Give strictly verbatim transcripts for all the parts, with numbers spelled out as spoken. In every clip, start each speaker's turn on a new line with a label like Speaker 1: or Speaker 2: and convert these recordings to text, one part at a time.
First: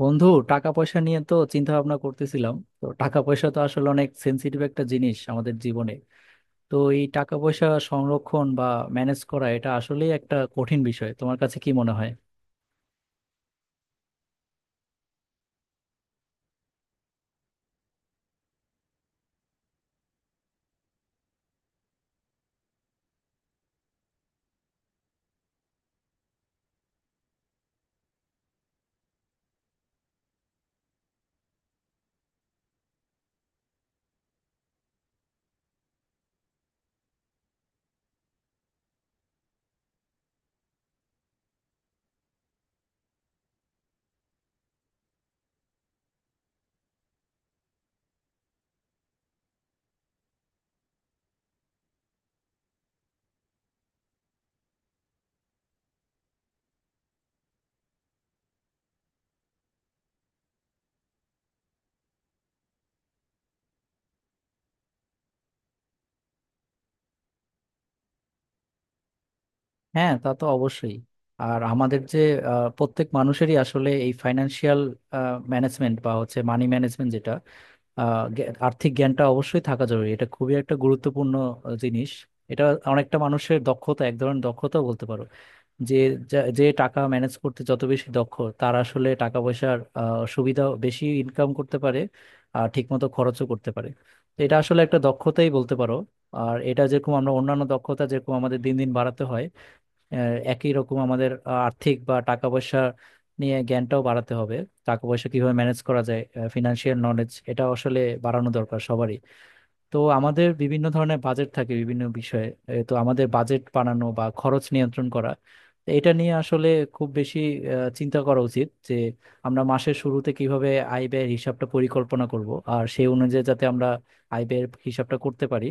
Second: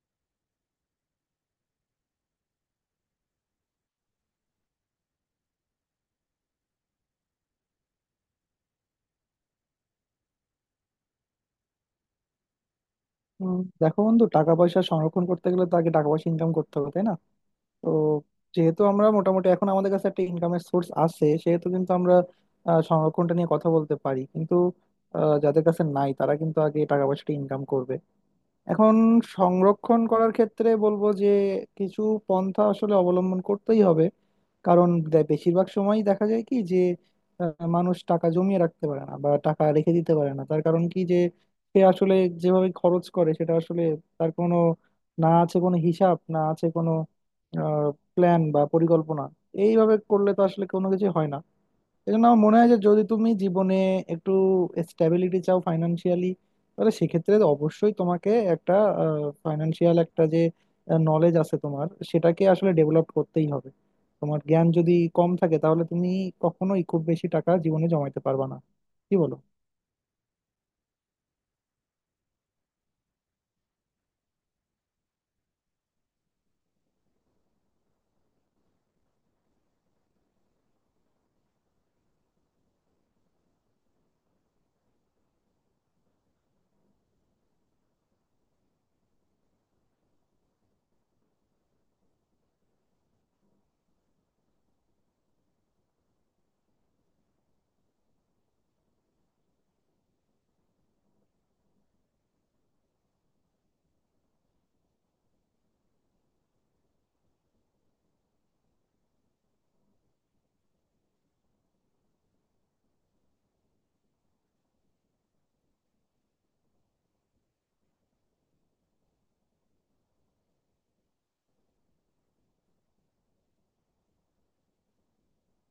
Speaker 1: বন্ধু, টাকা পয়সা নিয়ে তো চিন্তা ভাবনা করতেছিলাম। তো টাকা পয়সা তো আসলে অনেক সেন্সিটিভ একটা জিনিস আমাদের জীবনে। তো এই টাকা পয়সা সংরক্ষণ বা ম্যানেজ করা এটা আসলেই একটা কঠিন বিষয়, তোমার কাছে কি মনে হয়?
Speaker 2: উম, দেখো বন্ধু টাকা পয়সা সংরক্ষণ করতে গেলে তো আগে টাকা পয়সা ইনকাম করতে হবে, তাই না? তো যেহেতু আমরা মোটামুটি এখন আমাদের কাছে একটা ইনকামের সোর্স আছে, সেহেতু কিন্তু আমরা আহ, সংরক্ষণটা নিয়ে কথা বলতে পারি, কিন্তু আহ, যাদের কাছে নাই তারা কিন্তু আগে টাকা পয়সাটা ইনকাম করবে। এখন সংরক্ষণ করার ক্ষেত্রে বলবো যে কিছু পন্থা আসলে অবলম্বন করতেই হবে। কারণ দে- বেশিরভাগ সময়ই দেখা যায় কি যে আহ, মানুষ টাকা জমিয়ে রাখতে পারে না বা টাকা রেখে দিতে পারে না, তার কারণ কি যে সে আসলে যেভাবে খরচ করে সেটা আসলে তার কোনো, না আছে কোনো হিসাব না আছে কোনো প্ল্যান বা পরিকল্পনা। এইভাবে করলে তো আসলে কোনো কিছু হয় না। এই জন্য আমার মনে হয় যে যদি তুমি জীবনে একটু স্ট্যাবিলিটি চাও ফাইনান্সিয়ালি, তাহলে সেক্ষেত্রে অবশ্যই তোমাকে একটা ফাইনান্সিয়াল একটা যে নলেজ আছে তোমার সেটাকে আসলে ডেভেলপ করতেই হবে। তোমার জ্ঞান যদি কম থাকে তাহলে তুমি কখনোই খুব বেশি টাকা জীবনে জমাইতে পারবা না। কি বলো?
Speaker 1: হ্যাঁ, তা তো অবশ্যই। আর আমাদের যে আহ, প্রত্যেক মানুষেরই আসলে এই ফাইন্যান্সিয়াল ম্যানেজমেন্ট বা হচ্ছে মানি ম্যানেজমেন্ট যেটা, আহ, জ্ঞা- আর্থিক জ্ঞানটা অবশ্যই থাকা জরুরি। এটা খুবই একটা গুরুত্বপূর্ণ আহ, জিনিস। এটা অনেকটা মানুষের দক্ষতা, এক ধরনের দক্ষতা বলতে পারো। যে যা- যে টাকা ম্যানেজ করতে যত বেশি দক্ষ, তার আসলে টাকা পয়সার আহ, সুবিধা, বেশি ইনকাম করতে পারে আর ঠিকমতো খরচও করতে পারে। তো এটা আসলে একটা দক্ষতাই বলতে পারো। আর এটা যেরকম আমরা অন্যান্য দক্ষতা যেরকম আমাদের দিন দিন বাড়াতে হয়, আহ, একই রকম আমাদের আহ, আর্থিক বা টাকা পয়সা নিয়ে জ্ঞানটাও বাড়াতে হবে। টাকা পয়সা কিভাবে ম্যানেজ করা যায়, ফিনান্সিয়াল নলেজ, এটা আসলে বাড়ানো দরকার সবারই। তো আমাদের বিভিন্ন ধরনের বাজেট থাকে বিভিন্ন বিষয়ে। এ, তো আমাদের বাজেট বানানো বা খরচ নিয়ন্ত্রণ করা, তো এটা নিয়ে আসলে খুব বেশি আহ, চিন্তা করা উচিত, যে আমরা মাসের শুরুতে কিভাবে আয় ব্যয়ের হিসাবটা পরিকল্পনা করব, আর সেই অনুযায়ী যাতে আমরা আয় ব্যয়ের হিসাবটা করতে পারি।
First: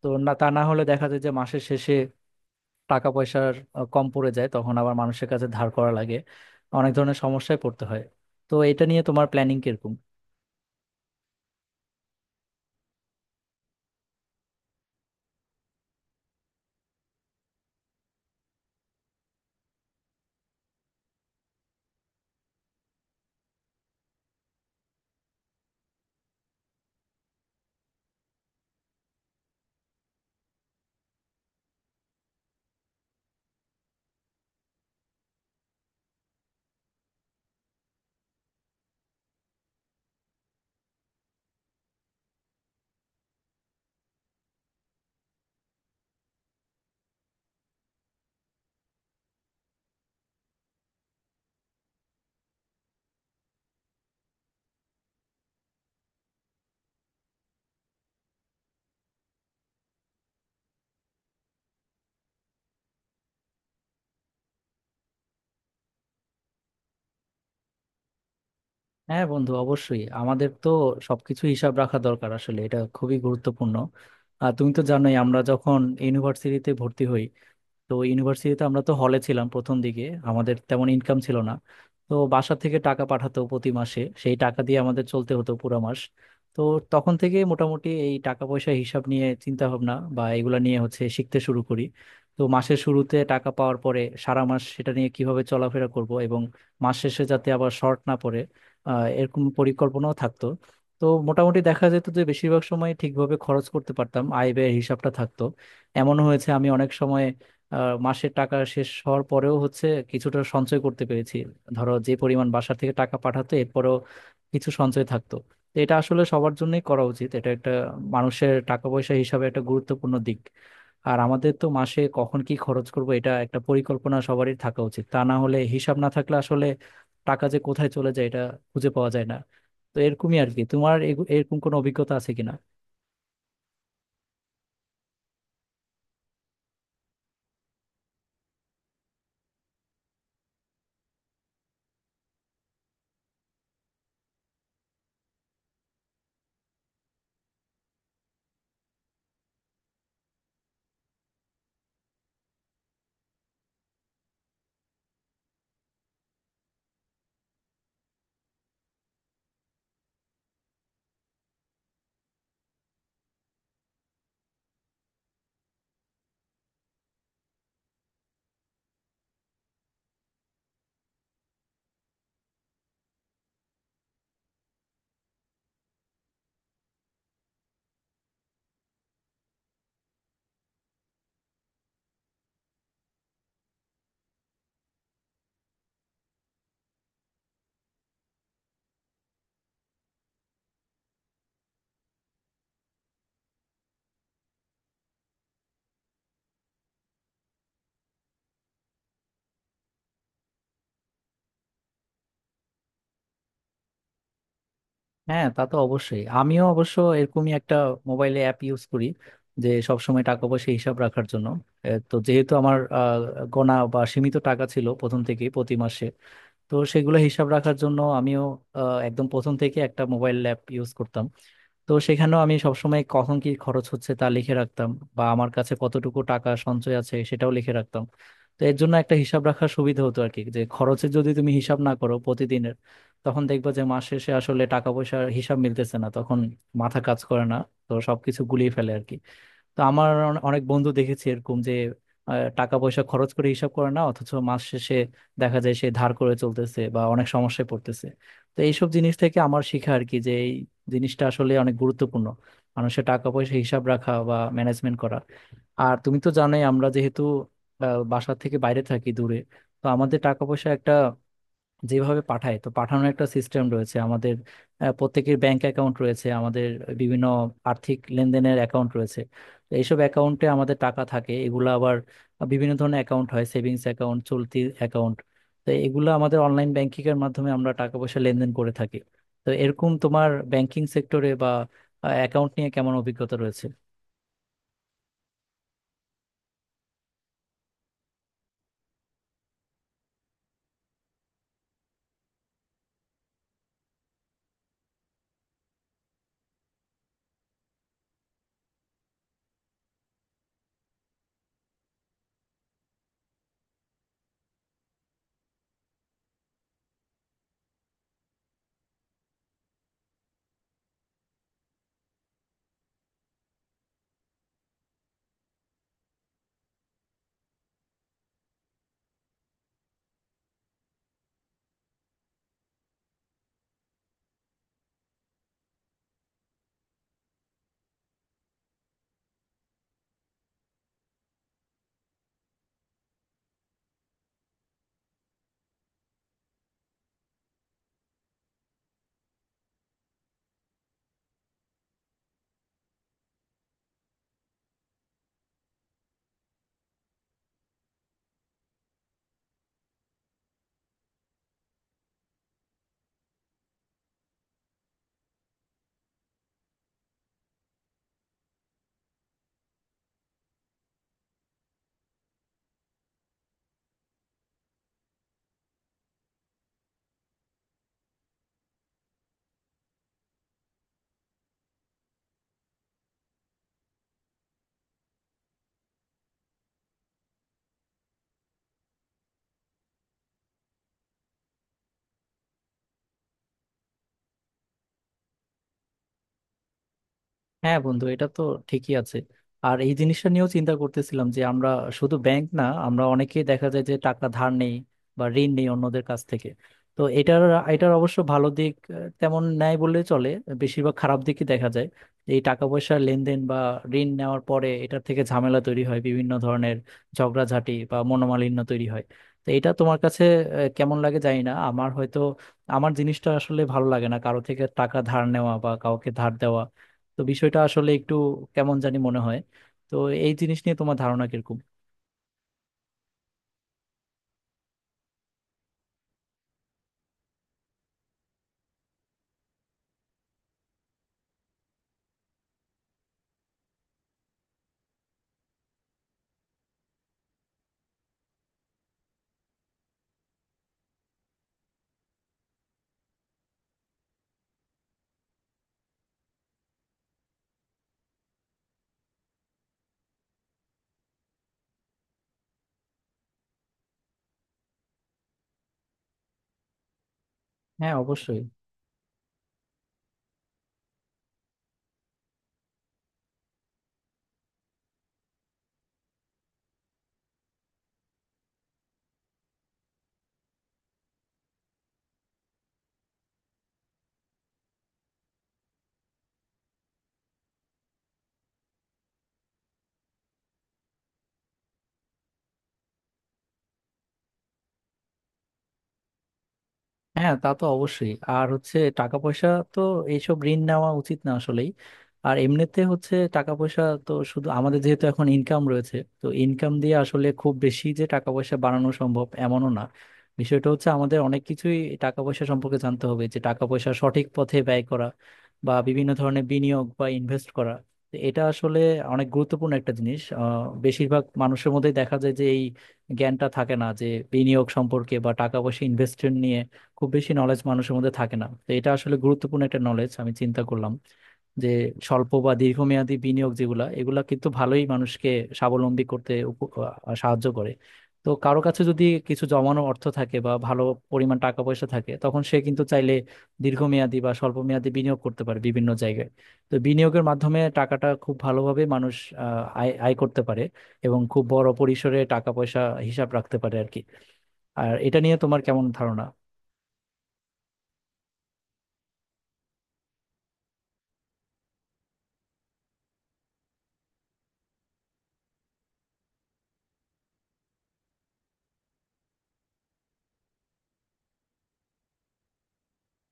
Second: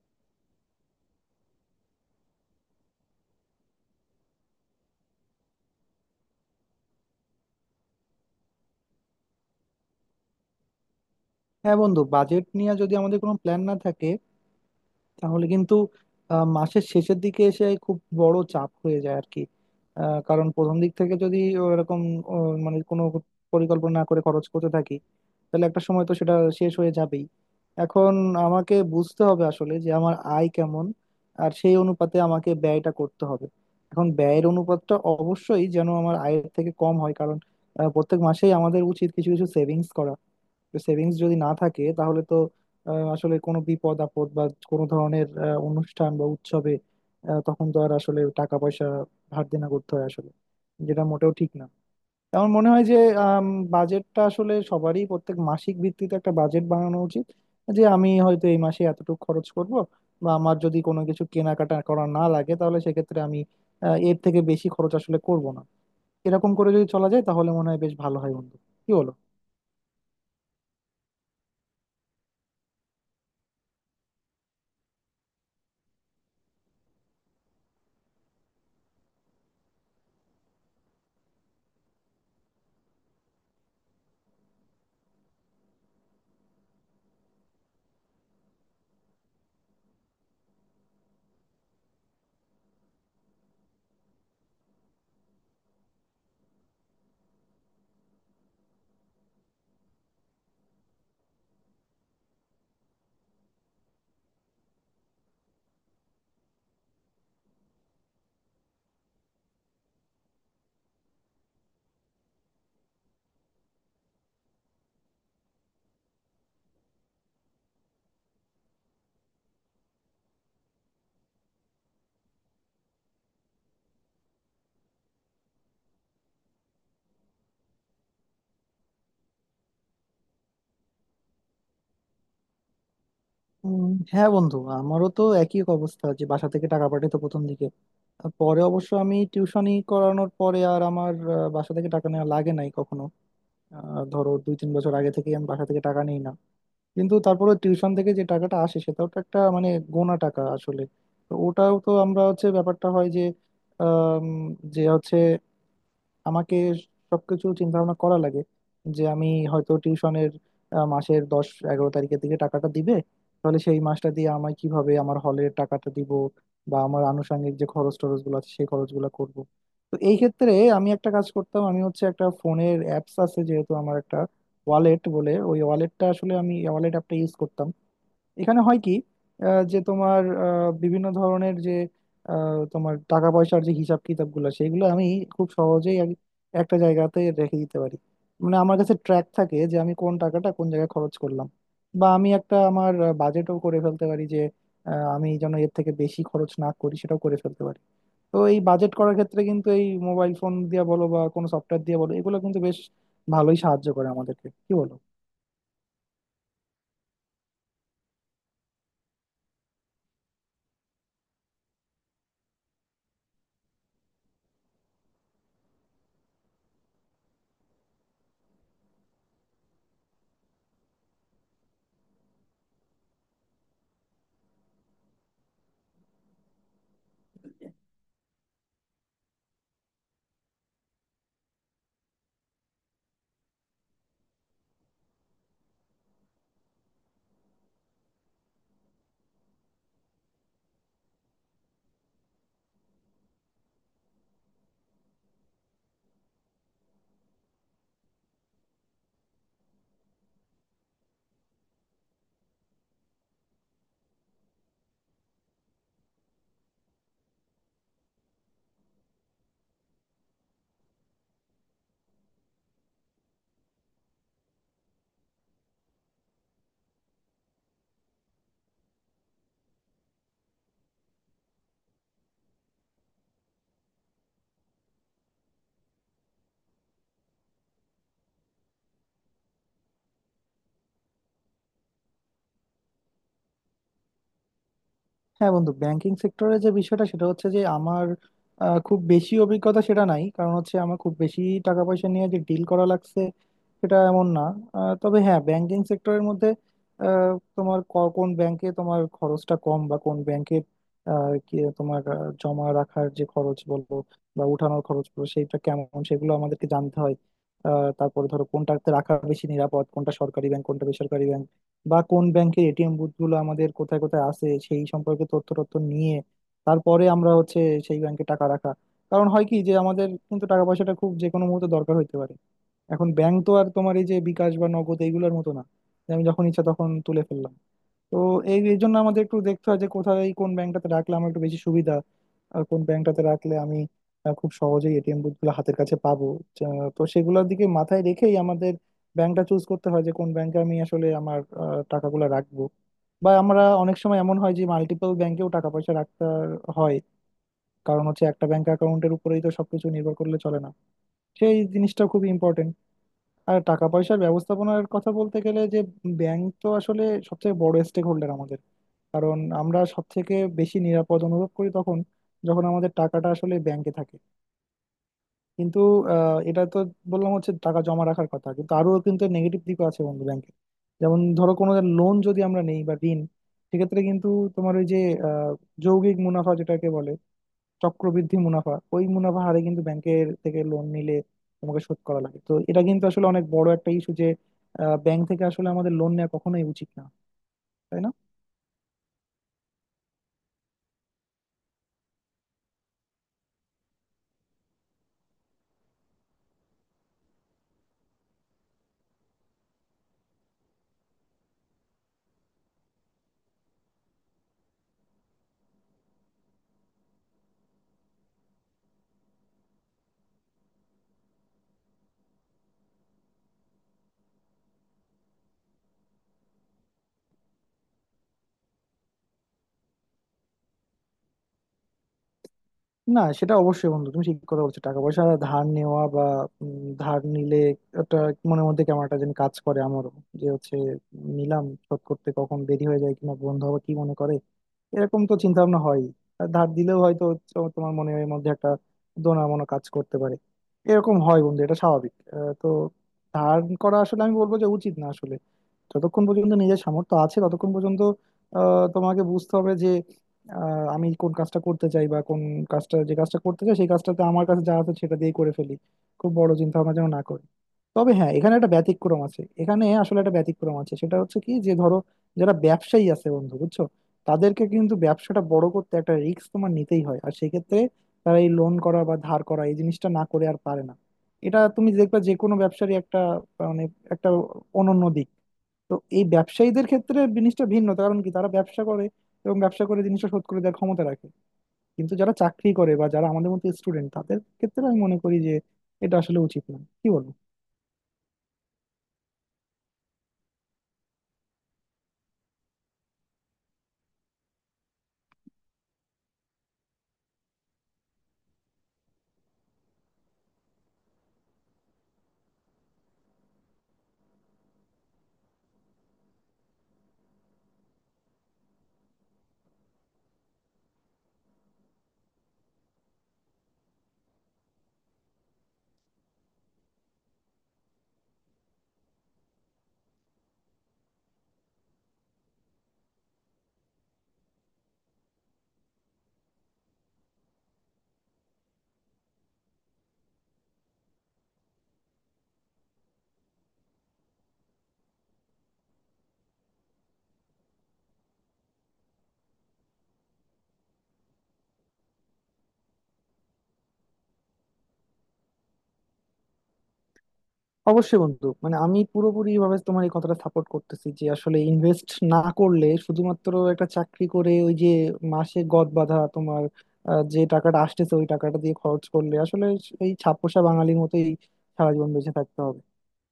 Speaker 1: তো না, তা না হলে দেখা যায় যে মাসের শেষে টাকা পয়সার আহ, কম পড়ে যায়, তখন আবার মানুষের কাছে ধার করা লাগে, অনেক ধরনের সমস্যায় পড়তে হয়। তো এটা নিয়ে তোমার প্ল্যানিং কিরকম?
Speaker 2: হ্যাঁ বন্ধু, বাজেট নিয়ে যদি আমাদের কোনো প্ল্যান না থাকে তাহলে কিন্তু আহ, মাসের শেষের দিকে এসে খুব বড় চাপ হয়ে যায় আর কি। আহ, কারণ প্রথম দিক থেকে যদি এরকম মানে কোনো পরিকল্পনা না করে খরচ করতে থাকি তাহলে একটা সময় তো সেটা শেষ হয়ে যাবেই। এখন আমাকে বুঝতে হবে আসলে যে আমার আয় কেমন, আর সেই অনুপাতে আমাকে ব্যয়টা করতে হবে। এখন ব্যয়ের অনুপাতটা অবশ্যই যেন আমার আয়ের থেকে কম হয়, কারণ আহ, প্রত্যেক মাসেই আমাদের উচিত কিছু কিছু সেভিংস করা। সেভিংস যদি না থাকে তাহলে তো আহ, আসলে কোনো বিপদ আপদ বা কোনো ধরনের আহ, অনুষ্ঠান বা উৎসবে আহ, তখন তো আর আসলে টাকা পয়সা ধার দেনা করতে হয় আসলে, যেটা মোটেও ঠিক না। আমার মনে হয় যে বাজেটটা আসলে সবারই প্রত্যেক মাসিক ভিত্তিতে একটা বাজেট বানানো উচিত, যে আমি হয়তো এই মাসে এতটুকু খরচ করব, বা আমার যদি কোনো কিছু কেনাকাটা করা না লাগে তাহলে সেক্ষেত্রে আমি আহ, এর থেকে বেশি খরচ আসলে করব না। এরকম করে যদি চলা যায় তাহলে মনে হয় বেশ ভালো হয় বন্ধু। কি বলো?
Speaker 1: হ্যাঁ বন্ধু, অবশ্যই আমাদের তো সবকিছু হিসাব রাখা দরকার, আসলে এটা খুবই গুরুত্বপূর্ণ। আর তুমি তো জানোই আমরা যখন ইউনিভার্সিটিতে ভর্তি হই, তো ইউনিভার্সিটিতে আমরা তো হলে ছিলাম প্রথম দিকে, আমাদের তেমন ইনকাম ছিল না। তো বাসা থেকে টাকা পাঠাতো প্রতি মাসে, সেই টাকা দিয়ে আমাদের চলতে হতো পুরো মাস। তো তখন থেকে মোটামুটি এই টাকা পয়সা হিসাব নিয়ে চিন্তা ভাবনা বা এগুলা নিয়ে হচ্ছে শিখতে শুরু করি। তো মাসের শুরুতে টাকা পাওয়ার পরে সারা মাস সেটা নিয়ে কিভাবে চলাফেরা করব এবং মাস শেষে যাতে আবার শর্ট না পড়ে, আহ, এরকম পরিকল্পনাও থাকতো। তো মোটামুটি দেখা যেত যে বেশিরভাগ সময় ঠিকভাবে খরচ করতে পারতাম, আয় ব্যয়ের হিসাবটা থাকতো। এমন হয়েছে আমি অনেক সময় আহ, মাসের টাকা শেষ হওয়ার পরেও হচ্ছে কিছুটা সঞ্চয় করতে পেরেছি। ধরো যে পরিমাণ বাসা থেকে টাকা পাঠাতো, এরপরেও কিছু সঞ্চয় থাকতো। তো এটা আসলে সবার জন্যই করা উচিত, এটা একটা মানুষের টাকা পয়সা হিসাবে একটা গুরুত্বপূর্ণ দিক। আর আমাদের তো মাসে কখন কি খরচ করব এটা একটা পরিকল্পনা সবারই থাকা উচিত, তা না হলে হিসাব না থাকলে আসলে টাকা যে কোথায় চলে যায় এটা খুঁজে পাওয়া যায় না। তো এরকমই আর কি, তোমার এগু- এরকম কোনো অভিজ্ঞতা আছে কিনা?
Speaker 2: উম, হ্যাঁ বন্ধু, আমারও তো একই অবস্থা, যে বাসা থেকে টাকা পাঠাতো প্রথম দিকে। আর পরে অবশ্য আমি টিউশনি করানোর পরে আর আমার আহ, বাসা থেকে টাকা নেওয়া লাগে নাই কখনো। আহ, ধরো দুই তিন বছর আগে থেকে আমি বাসা থেকে টাকা নেই না, কিন্তু তারপরে টিউশন থেকে যে টাকাটা আসে সেটাও তো একটা মানে গোনা টাকা আসলে। তো ওটাও তো আমরা হচ্ছে ব্যাপারটা হয় যে আম, যে হচ্ছে আমাকে সবকিছু চিন্তা ভাবনা করা লাগে, যে আমি হয়তো টিউশনের মাসের দশ এগারো তারিখের দিকে টাকাটা দিবে, তাহলে সেই মাসটা দিয়ে আমি কিভাবে আমার হলের টাকাটা দিব, বা আমার আনুষঙ্গিক যে খরচ টরচ গুলো আছে সেই খরচগুলো করব। তো এই ক্ষেত্রে আমি একটা কাজ করতাম, আমি হচ্ছে একটা ফোনের অ্যাপস আছে যেহেতু, আমার একটা ওয়ালেট বলে, ওই ওয়ালেটটা আসলে আমি ওয়ালেট অ্যাপটা ইউজ করতাম। এখানে হয় কি আহ, যে তোমার আহ, বিভিন্ন ধরনের যে আহ, তোমার টাকা পয়সার যে হিসাব কিতাব গুলো সেগুলো আমি খুব সহজেই আর একটা জায়গাতে রেখে দিতে পারি। মানে আমার কাছে ট্র্যাক থাকে যে আমি কোন টাকাটা কোন জায়গায় খরচ করলাম, বা আমি একটা আমার বাজেটও করে ফেলতে পারি যে আহ, আমি যেন এর থেকে বেশি খরচ না করি সেটাও করে ফেলতে পারি। তো এই বাজেট করার ক্ষেত্রে কিন্তু এই মোবাইল ফোন দিয়ে বলো বা কোনো সফটওয়্যার দিয়ে বলো, এগুলো কিন্তু বেশ ভালোই সাহায্য করে আমাদেরকে। কি বলো?
Speaker 1: হ্যাঁ, তা তো অবশ্যই। আমিও অবশ্য এরকমই একটা মোবাইলে অ্যাপ ইউজ করি, যে সবসময় টাকা পয়সা হিসাব রাখার জন্য। এ, তো যেহেতু আমার আহ, গোনা বা সীমিত টাকা ছিল প্রথম থেকেই প্রতি মাসে, তো সেগুলো হিসাব রাখার জন্য আমিও আহ, একদম প্রথম থেকে একটা মোবাইল অ্যাপ ইউজ করতাম। তো সেখানেও আমি সবসময় কখন কি খরচ হচ্ছে তা লিখে রাখতাম, বা আমার কাছে কতটুকু টাকা সঞ্চয় আছে সেটাও লিখে রাখতাম। তো এর জন্য একটা হিসাব রাখার সুবিধা হতো আর কি, যে খরচের যদি তুমি হিসাব না করো প্রতিদিনের, তখন দেখবা যে মাস শেষে আসলে টাকা পয়সার হিসাব মিলতেছে না, তখন মাথা কাজ করে না, তো সবকিছু গুলিয়ে ফেলে আর কি। তো আমার অনে- অনেক বন্ধু দেখেছি এরকম যে আহ, টাকা পয়সা খরচ করে হিসাব করে না, অথচ মাস শেষে দেখা যায় সে ধার করে চলতেছে বা অনেক সমস্যায় পড়তেছে। তো এইসব জিনিস থেকে আমার শিখা আর কি, যে এই জিনিসটা আসলে অনেক গুরুত্বপূর্ণ, মানুষের টাকা পয়সা হিসাব রাখা বা ম্যানেজমেন্ট করা। আর তুমি তো জানোই, আমরা যেহেতু আহ, বাসা থেকে বাইরে থাকি দূরে, তো আমাদের টাকা পয়সা একটা যেভাবে পাঠায়, তো পাঠানোর একটা সিস্টেম রয়েছে আমাদের। আহ, প্রত্যেকের ব্যাংক অ্যাকাউন্ট রয়েছে, আমাদের বিভিন্ন আর্থিক লেনদেনের অ্যাকাউন্ট রয়েছে। তো এইসব অ্যাকাউন্টে আমাদের টাকা থাকে, এগুলো আবার বিভিন্ন ধরনের অ্যাকাউন্ট হয়, সেভিংস অ্যাকাউন্ট, চলতি অ্যাকাউন্ট। তো এগুলো আমাদের অনলাইন ব্যাংকিং এর মাধ্যমে আমরা টাকা পয়সা লেনদেন করে থাকি। তো এরকম তোমার ব্যাংকিং সেক্টরে বা অ্যাকাউন্ট নিয়ে কেমন অভিজ্ঞতা রয়েছে?
Speaker 2: হ্যাঁ বন্ধু, ব্যাংকিং সেক্টরে যে বিষয়টা সেটা হচ্ছে যে আমার আহ, খুব বেশি অভিজ্ঞতা সেটা নাই, কারণ হচ্ছে আমার খুব বেশি টাকা পয়সা নিয়ে যে ডিল করা লাগছে সেটা এমন না। আহ, তবে হ্যাঁ, ব্যাংকিং সেক্টরের মধ্যে আহ, তোমার ক- কোন ব্যাংকে তোমার খরচটা কম বা কোন ব্যাংকে তোমার আহ, জমা রাখার যে খরচ বলবো বা উঠানোর খরচ বলবো সেইটা কেমন সেগুলো আমাদেরকে জানতে হয়। আহ, তারপরে ধরো কোনটাতে রাখা বেশি নিরাপদ, কোনটা সরকারি ব্যাংক, কোনটা বেসরকারি ব্যাংক, বা কোন ব্যাংকের এ টি এম বুথগুলো আমাদের কোথায় কোথায় আছে সেই সম্পর্কে তথ্য তথ্য নিয়ে তারপরে আমরা হচ্ছে সেই ব্যাংকে টাকা রাখা। কারণ হয় কি যে আমাদের কিন্তু টাকা পয়সাটা খুব যে কোনো মুহূর্তে দরকার হইতে পারে। এখন ব্যাংক তো আর তোমার এই যে বিকাশ বা নগদ এইগুলোর মতো না, যে আমি যখন ইচ্ছা তখন তুলে ফেললাম। তো এই এই জন্য আমাদের একটু দেখতে হয় যে কোথায় কোন ব্যাংকটাতে রাখলে আমার একটু বেশি সুবিধা, আর কোন ব্যাংকটাতে রাখলে আমি আহ, খুব সহজেই এ টি এম বুথগুলো হাতের কাছে পাবো। যা- তো সেগুলোর দিকে মাথায় রেখেই আমাদের ব্যাংকটা চুজ করতে হয় যে কোন ব্যাংকে আমি আসলে আমার আহ, টাকাগুলো রাখবো। বা আমরা অনেক সময় এমন হয় যে মাল্টিপল ব্যাংকেও টাকা পয়সা রাখতে হয়, কারণ হচ্ছে একটা ব্যাংক অ্যাকাউন্টের উপরেই তো সবকিছু নির্ভর করলে চলে না। সেই জিনিসটা খুব ইম্পর্টেন্ট। আর টাকা পয়সার ব্যবস্থাপনার কথা বলতে গেলে যে ব্যাংক তো আসলে সবচেয়ে বড় স্টেক হোল্ডার আমাদের, কারণ আমরা সব থেকে বেশি নিরাপদ অনুভব করি তখন যখন আমাদের টাকাটা আসলে ব্যাংকে থাকে। কিন্তু আহ, এটা তো বললাম হচ্ছে টাকা জমা রাখার কথা, কিন্তু আরো কিন্তু নেগেটিভ দিকও আছে বন্ধু ব্যাংকে। যেমন ধরো কোনো লোন যদি আমরা নেই বা ঋণ, সেক্ষেত্রে কিন্তু তোমার ওই যে আহ, যৌগিক মুনাফা যেটাকে বলে চক্রবৃদ্ধি মুনাফা, ওই মুনাফা হারে কিন্তু ব্যাংকের থেকে লোন নিলে তোমাকে শোধ করা লাগে। তো এটা কিন্তু আসলে অনেক বড় একটা ইস্যু যে ব্যাংক থেকে আসলে আমাদের লোন নেওয়া কখনোই উচিত না।
Speaker 1: হ্যাঁ
Speaker 2: তাই
Speaker 1: বন্ধু,
Speaker 2: না?
Speaker 1: এটা তো ঠিকই আছে। আর এই জিনিসটা নিয়েও চিন্তা করতেছিলাম যে আমরা শুধু ব্যাংক না, আমরা অনেকেই দেখা যায় যে টাকা ধার নেই বা ঋণ নেই অন্যদের কাছ থেকে। তো এটার এটার অবশ্য ভালো দিক আহ, তেমন নেয় বললে চলে, বেশিরভাগ খারাপ দিকই দেখা যায়। এই টাকা পয়সার লেনদেন বা ঋণ নেওয়ার পরে এটার থেকে ঝামেলা তৈরি হয় বিভিন্ন ধরনের, ঝগড়াঝাটি বা মনোমালিন্য তৈরি হয়। তো এটা তোমার কাছে আহ, কেমন লাগে জানি না, আমার হয়তো, আমার জিনিসটা আসলে ভালো লাগে না, কারো থেকে টাকা ধার নেওয়া বা কাউকে ধার দেওয়া। তো বিষয়টা আসলে একটু কেমন জানি মনে হয়। তো এই জিনিস নিয়ে তোমার ধারণা কিরকম?
Speaker 2: না সেটা অবশ্যই বন্ধু, তুমি ঠিক কথা বলছো। টাকা পয়সা ধার নেওয়া বা উম, ধার নিলে একটা মনের মধ্যে কেমন একটা যেন কাজ করে আমারও, যে হচ্ছে নিলাম শোধ করতে কখন দেরি হয়ে যায় কিনা বন্ধু, আবার কি মনে করে, এরকম তো চিন্তা ভাবনা হয়। আর ধার দিলেও হয়তো তো- তোমার মনের মধ্যে একটা দোনা মনো কাজ করতে পারে। এরকম হয় বন্ধু, এটা স্বাভাবিক। আহ, তো ধার করা আসলে আমি বলবো যে উচিত না আসলে। যতক্ষণ পর্যন্ত নিজের সামর্থ্য আছে ততক্ষণ পর্যন্ত আহ, তোমাকে বুঝতে হবে আহ, আমি কোন কাজটা করতে চাই, বা কোন কাজটা যে কাজটা করতে চাই সেই কাজটাতে আমার কাছে যা আছে সেটা দিয়েই করে ফেলি, খুব বড় চিন্তা ভাবনা যেন না করি।
Speaker 1: হ্যাঁ,
Speaker 2: তবে হ্যাঁ,
Speaker 1: অবশ্যই।
Speaker 2: এখানে একটা ব্যতিক্রম আছে, এখানে আসলে একটা ব্যতিক্রম আছে, সেটা হচ্ছে কি যে ধরো যারা ব্যবসায়ী আছে বন্ধু বুঝছো, তাদেরকে কিন্তু ব্যবসাটা বড় করতে একটা রিস্ক তোমার নিতেই হয়, আর সেক্ষেত্রে তারা এই লোন করা বা ধার করা এই জিনিসটা না করে আর পারে না। এটা তুমি দেখবা যে কোনো ব্যবসারই একটা মানে একটা অনন্য দিক। তো এই ব্যবসায়ীদের ক্ষেত্রে জিনিসটা ভিন্ন কারণ কি, এবং ব্যবসা করে জিনিসটা শোধ করে দেওয়ার ক্ষমতা রাখে। কিন্তু যারা চাকরি করে বা যারা আমাদের মতো স্টুডেন্ট তাদের ক্ষেত্রে আমি মনে করি যে এটা আসলে উচিত না। কি বলবো?
Speaker 1: হ্যাঁ, তা তো অবশ্যই। আর হচ্ছে টাকা পয়সা, তো এইসব ঋণ নেওয়া উচিত না আসলেই। আর এমনিতে হচ্ছে টাকা পয়সা তো শুধু আমাদের যেহেতু এখন ইনকাম রয়েছে, তো ইনকাম দিয়ে আসলে খুব বেশি যে টাকা পয়সা বাড়ানো সম্ভব এমনও না। বিষয়টা হচ্ছে আমাদের অনেক কিছুই টাকা পয়সা সম্পর্কে জানতে হবে, যে টাকা পয়সা সঠিক পথে ব্যয় করা বা বিভিন্ন ধরনের বিনিয়োগ বা ইনভেস্ট করা। তো এটা আসলে অনেক গুরুত্বপূর্ণ একটা জিনিস। আহ, বেশিরভাগ মানুষের মধ্যেই দেখা যায় যে এই জ্ঞানটা থাকে না, যে বিনিয়োগ সম্পর্কে বা টাকা পয়সা ইনভেস্টমেন্ট নিয়ে খুব বেশি নলেজ মানুষের মধ্যে থাকে না। তো এটা আসলে গুরুত্বপূর্ণ একটা নলেজ, আমি চিন্তা করলাম যে স্বল্প বা দীর্ঘমেয়াদী বিনিয়োগ যেগুলা, এগুলা কিন্তু ভালোই মানুষকে স্বাবলম্বী করতে উপ- আহ, সাহায্য করে। তো কারো কাছে যদি কিছু জমানো অর্থ থাকে বা ভালো পরিমাণ টাকা পয়সা থাকে, তখন সে কিন্তু চাইলে দীর্ঘমেয়াদী বা স্বল্প মেয়াদী বিনিয়োগ করতে পারে বিভিন্ন জায়গায়। তো বিনিয়োগের মাধ্যমে টাকাটা খুব ভালোভাবে মানুষ আহ, আয় আয় করতে পারে এবং খুব বড় পরিসরে টাকা পয়সা হিসাব রাখতে পারে আর কি। আর এটা নিয়ে তোমার কেমন ধারণা?
Speaker 2: অবশ্যই বন্ধু, মানে আমি পুরোপুরি ভাবে তোমার এই কথাটা সাপোর্ট করতেছি, যে আসলে ইনভেস্ট না করলে শুধুমাত্র একটা চাকরি করে ওই যে মাসে গদ বাঁধা তোমার আহ, যে টাকাটা আসতেছে ওই টাকাটা দিয়ে খরচ করলে আসলে এই ছাপোষা বাঙালির মতোই সারা জীবন বেঁচে থাকতে হবে।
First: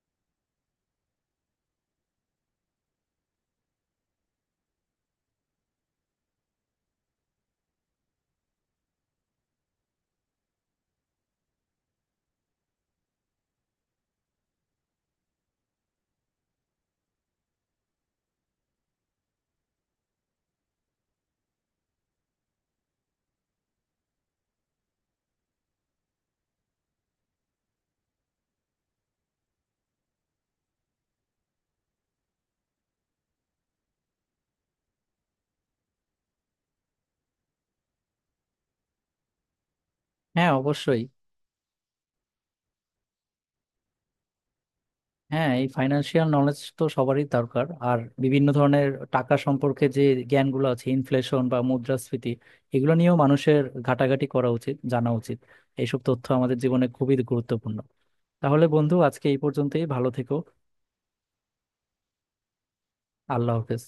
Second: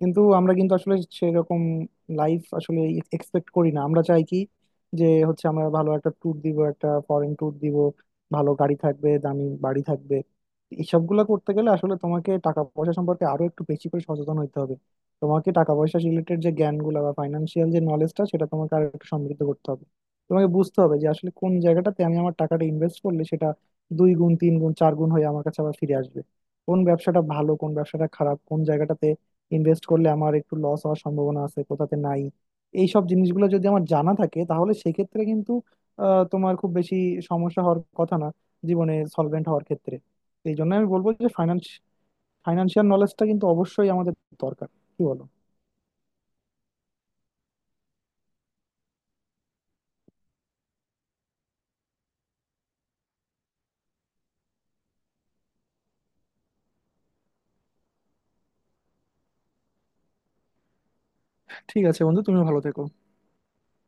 Speaker 2: কিন্তু আমরা কিন্তু আসলে সেরকম লাইফ আসলে এক্সপেক্ট করি না। আমরা চাই কি যে হচ্ছে আমরা ভালো একটা ট্যুর দিব, একটা ফরেন ট্যুর দিব, ভালো গাড়ি থাকবে, দামি বাড়ি থাকবে। এইসবগুলো করতে গেলে আসলে তোমাকে টাকা পয়সা সম্পর্কে আরো একটু বেশি করে সচেতন হতে হবে। তোমাকে টাকা পয়সা রিলেটেড যে জ্ঞানগুলো বা ফাইন্যান্সিয়াল যে নলেজটা সেটা তোমাকে আর একটু সমৃদ্ধ করতে হবে। তোমাকে বুঝতে হবে যে আসলে কোন জায়গাটাতে আমি আমার টাকাটা ইনভেস্ট করলে সেটা দুই গুণ তিন গুণ চার গুণ হয়ে আমার কাছে আবার ফিরে আসবে, কোন ব্যবসাটা ভালো কোন ব্যবসাটা খারাপ, কোন জায়গাটাতে ইনভেস্ট করলে আমার একটু লস হওয়ার সম্ভাবনা আছে কোথাতে নাই। এই সব জিনিসগুলো যদি আমার জানা থাকে তাহলে সেক্ষেত্রে কিন্তু আহ, তোমার খুব বেশি সমস্যা হওয়ার কথা না জীবনে সলভেন্ট হওয়ার ক্ষেত্রে।
Speaker 1: হ্যাঁ,
Speaker 2: এই জন্য আমি
Speaker 1: অবশ্যই।
Speaker 2: বলবো যে ফাইন্যান্স ফাইন্যান্সিয়াল নলেজটা কিন্তু অবশ্যই আমাদের দরকার। কি বলো?
Speaker 1: হ্যাঁ, এই ফাইন্যান্সিয়াল নলেজ তো সবারই দরকার। আর বিভিন্ন ধরনের টাকা সম্পর্কে যে জ্ঞানগুলো আছে, ইনফ্লেশন বা মুদ্রাস্ফীতি, এগুলো নিয়েও মানুষের ঘাটাঘাটি করা উচিত, জানা উচিত। এইসব তথ্য আমাদের জীবনে খুবই গুরুত্বপূর্ণ। তাহলে বন্ধু, আজকে এই পর্যন্তই। ভালো থেকো।
Speaker 2: ঠিক আছে বন্ধু, তুমি ভালো থেকো।
Speaker 1: আল্লাহ হাফেজ।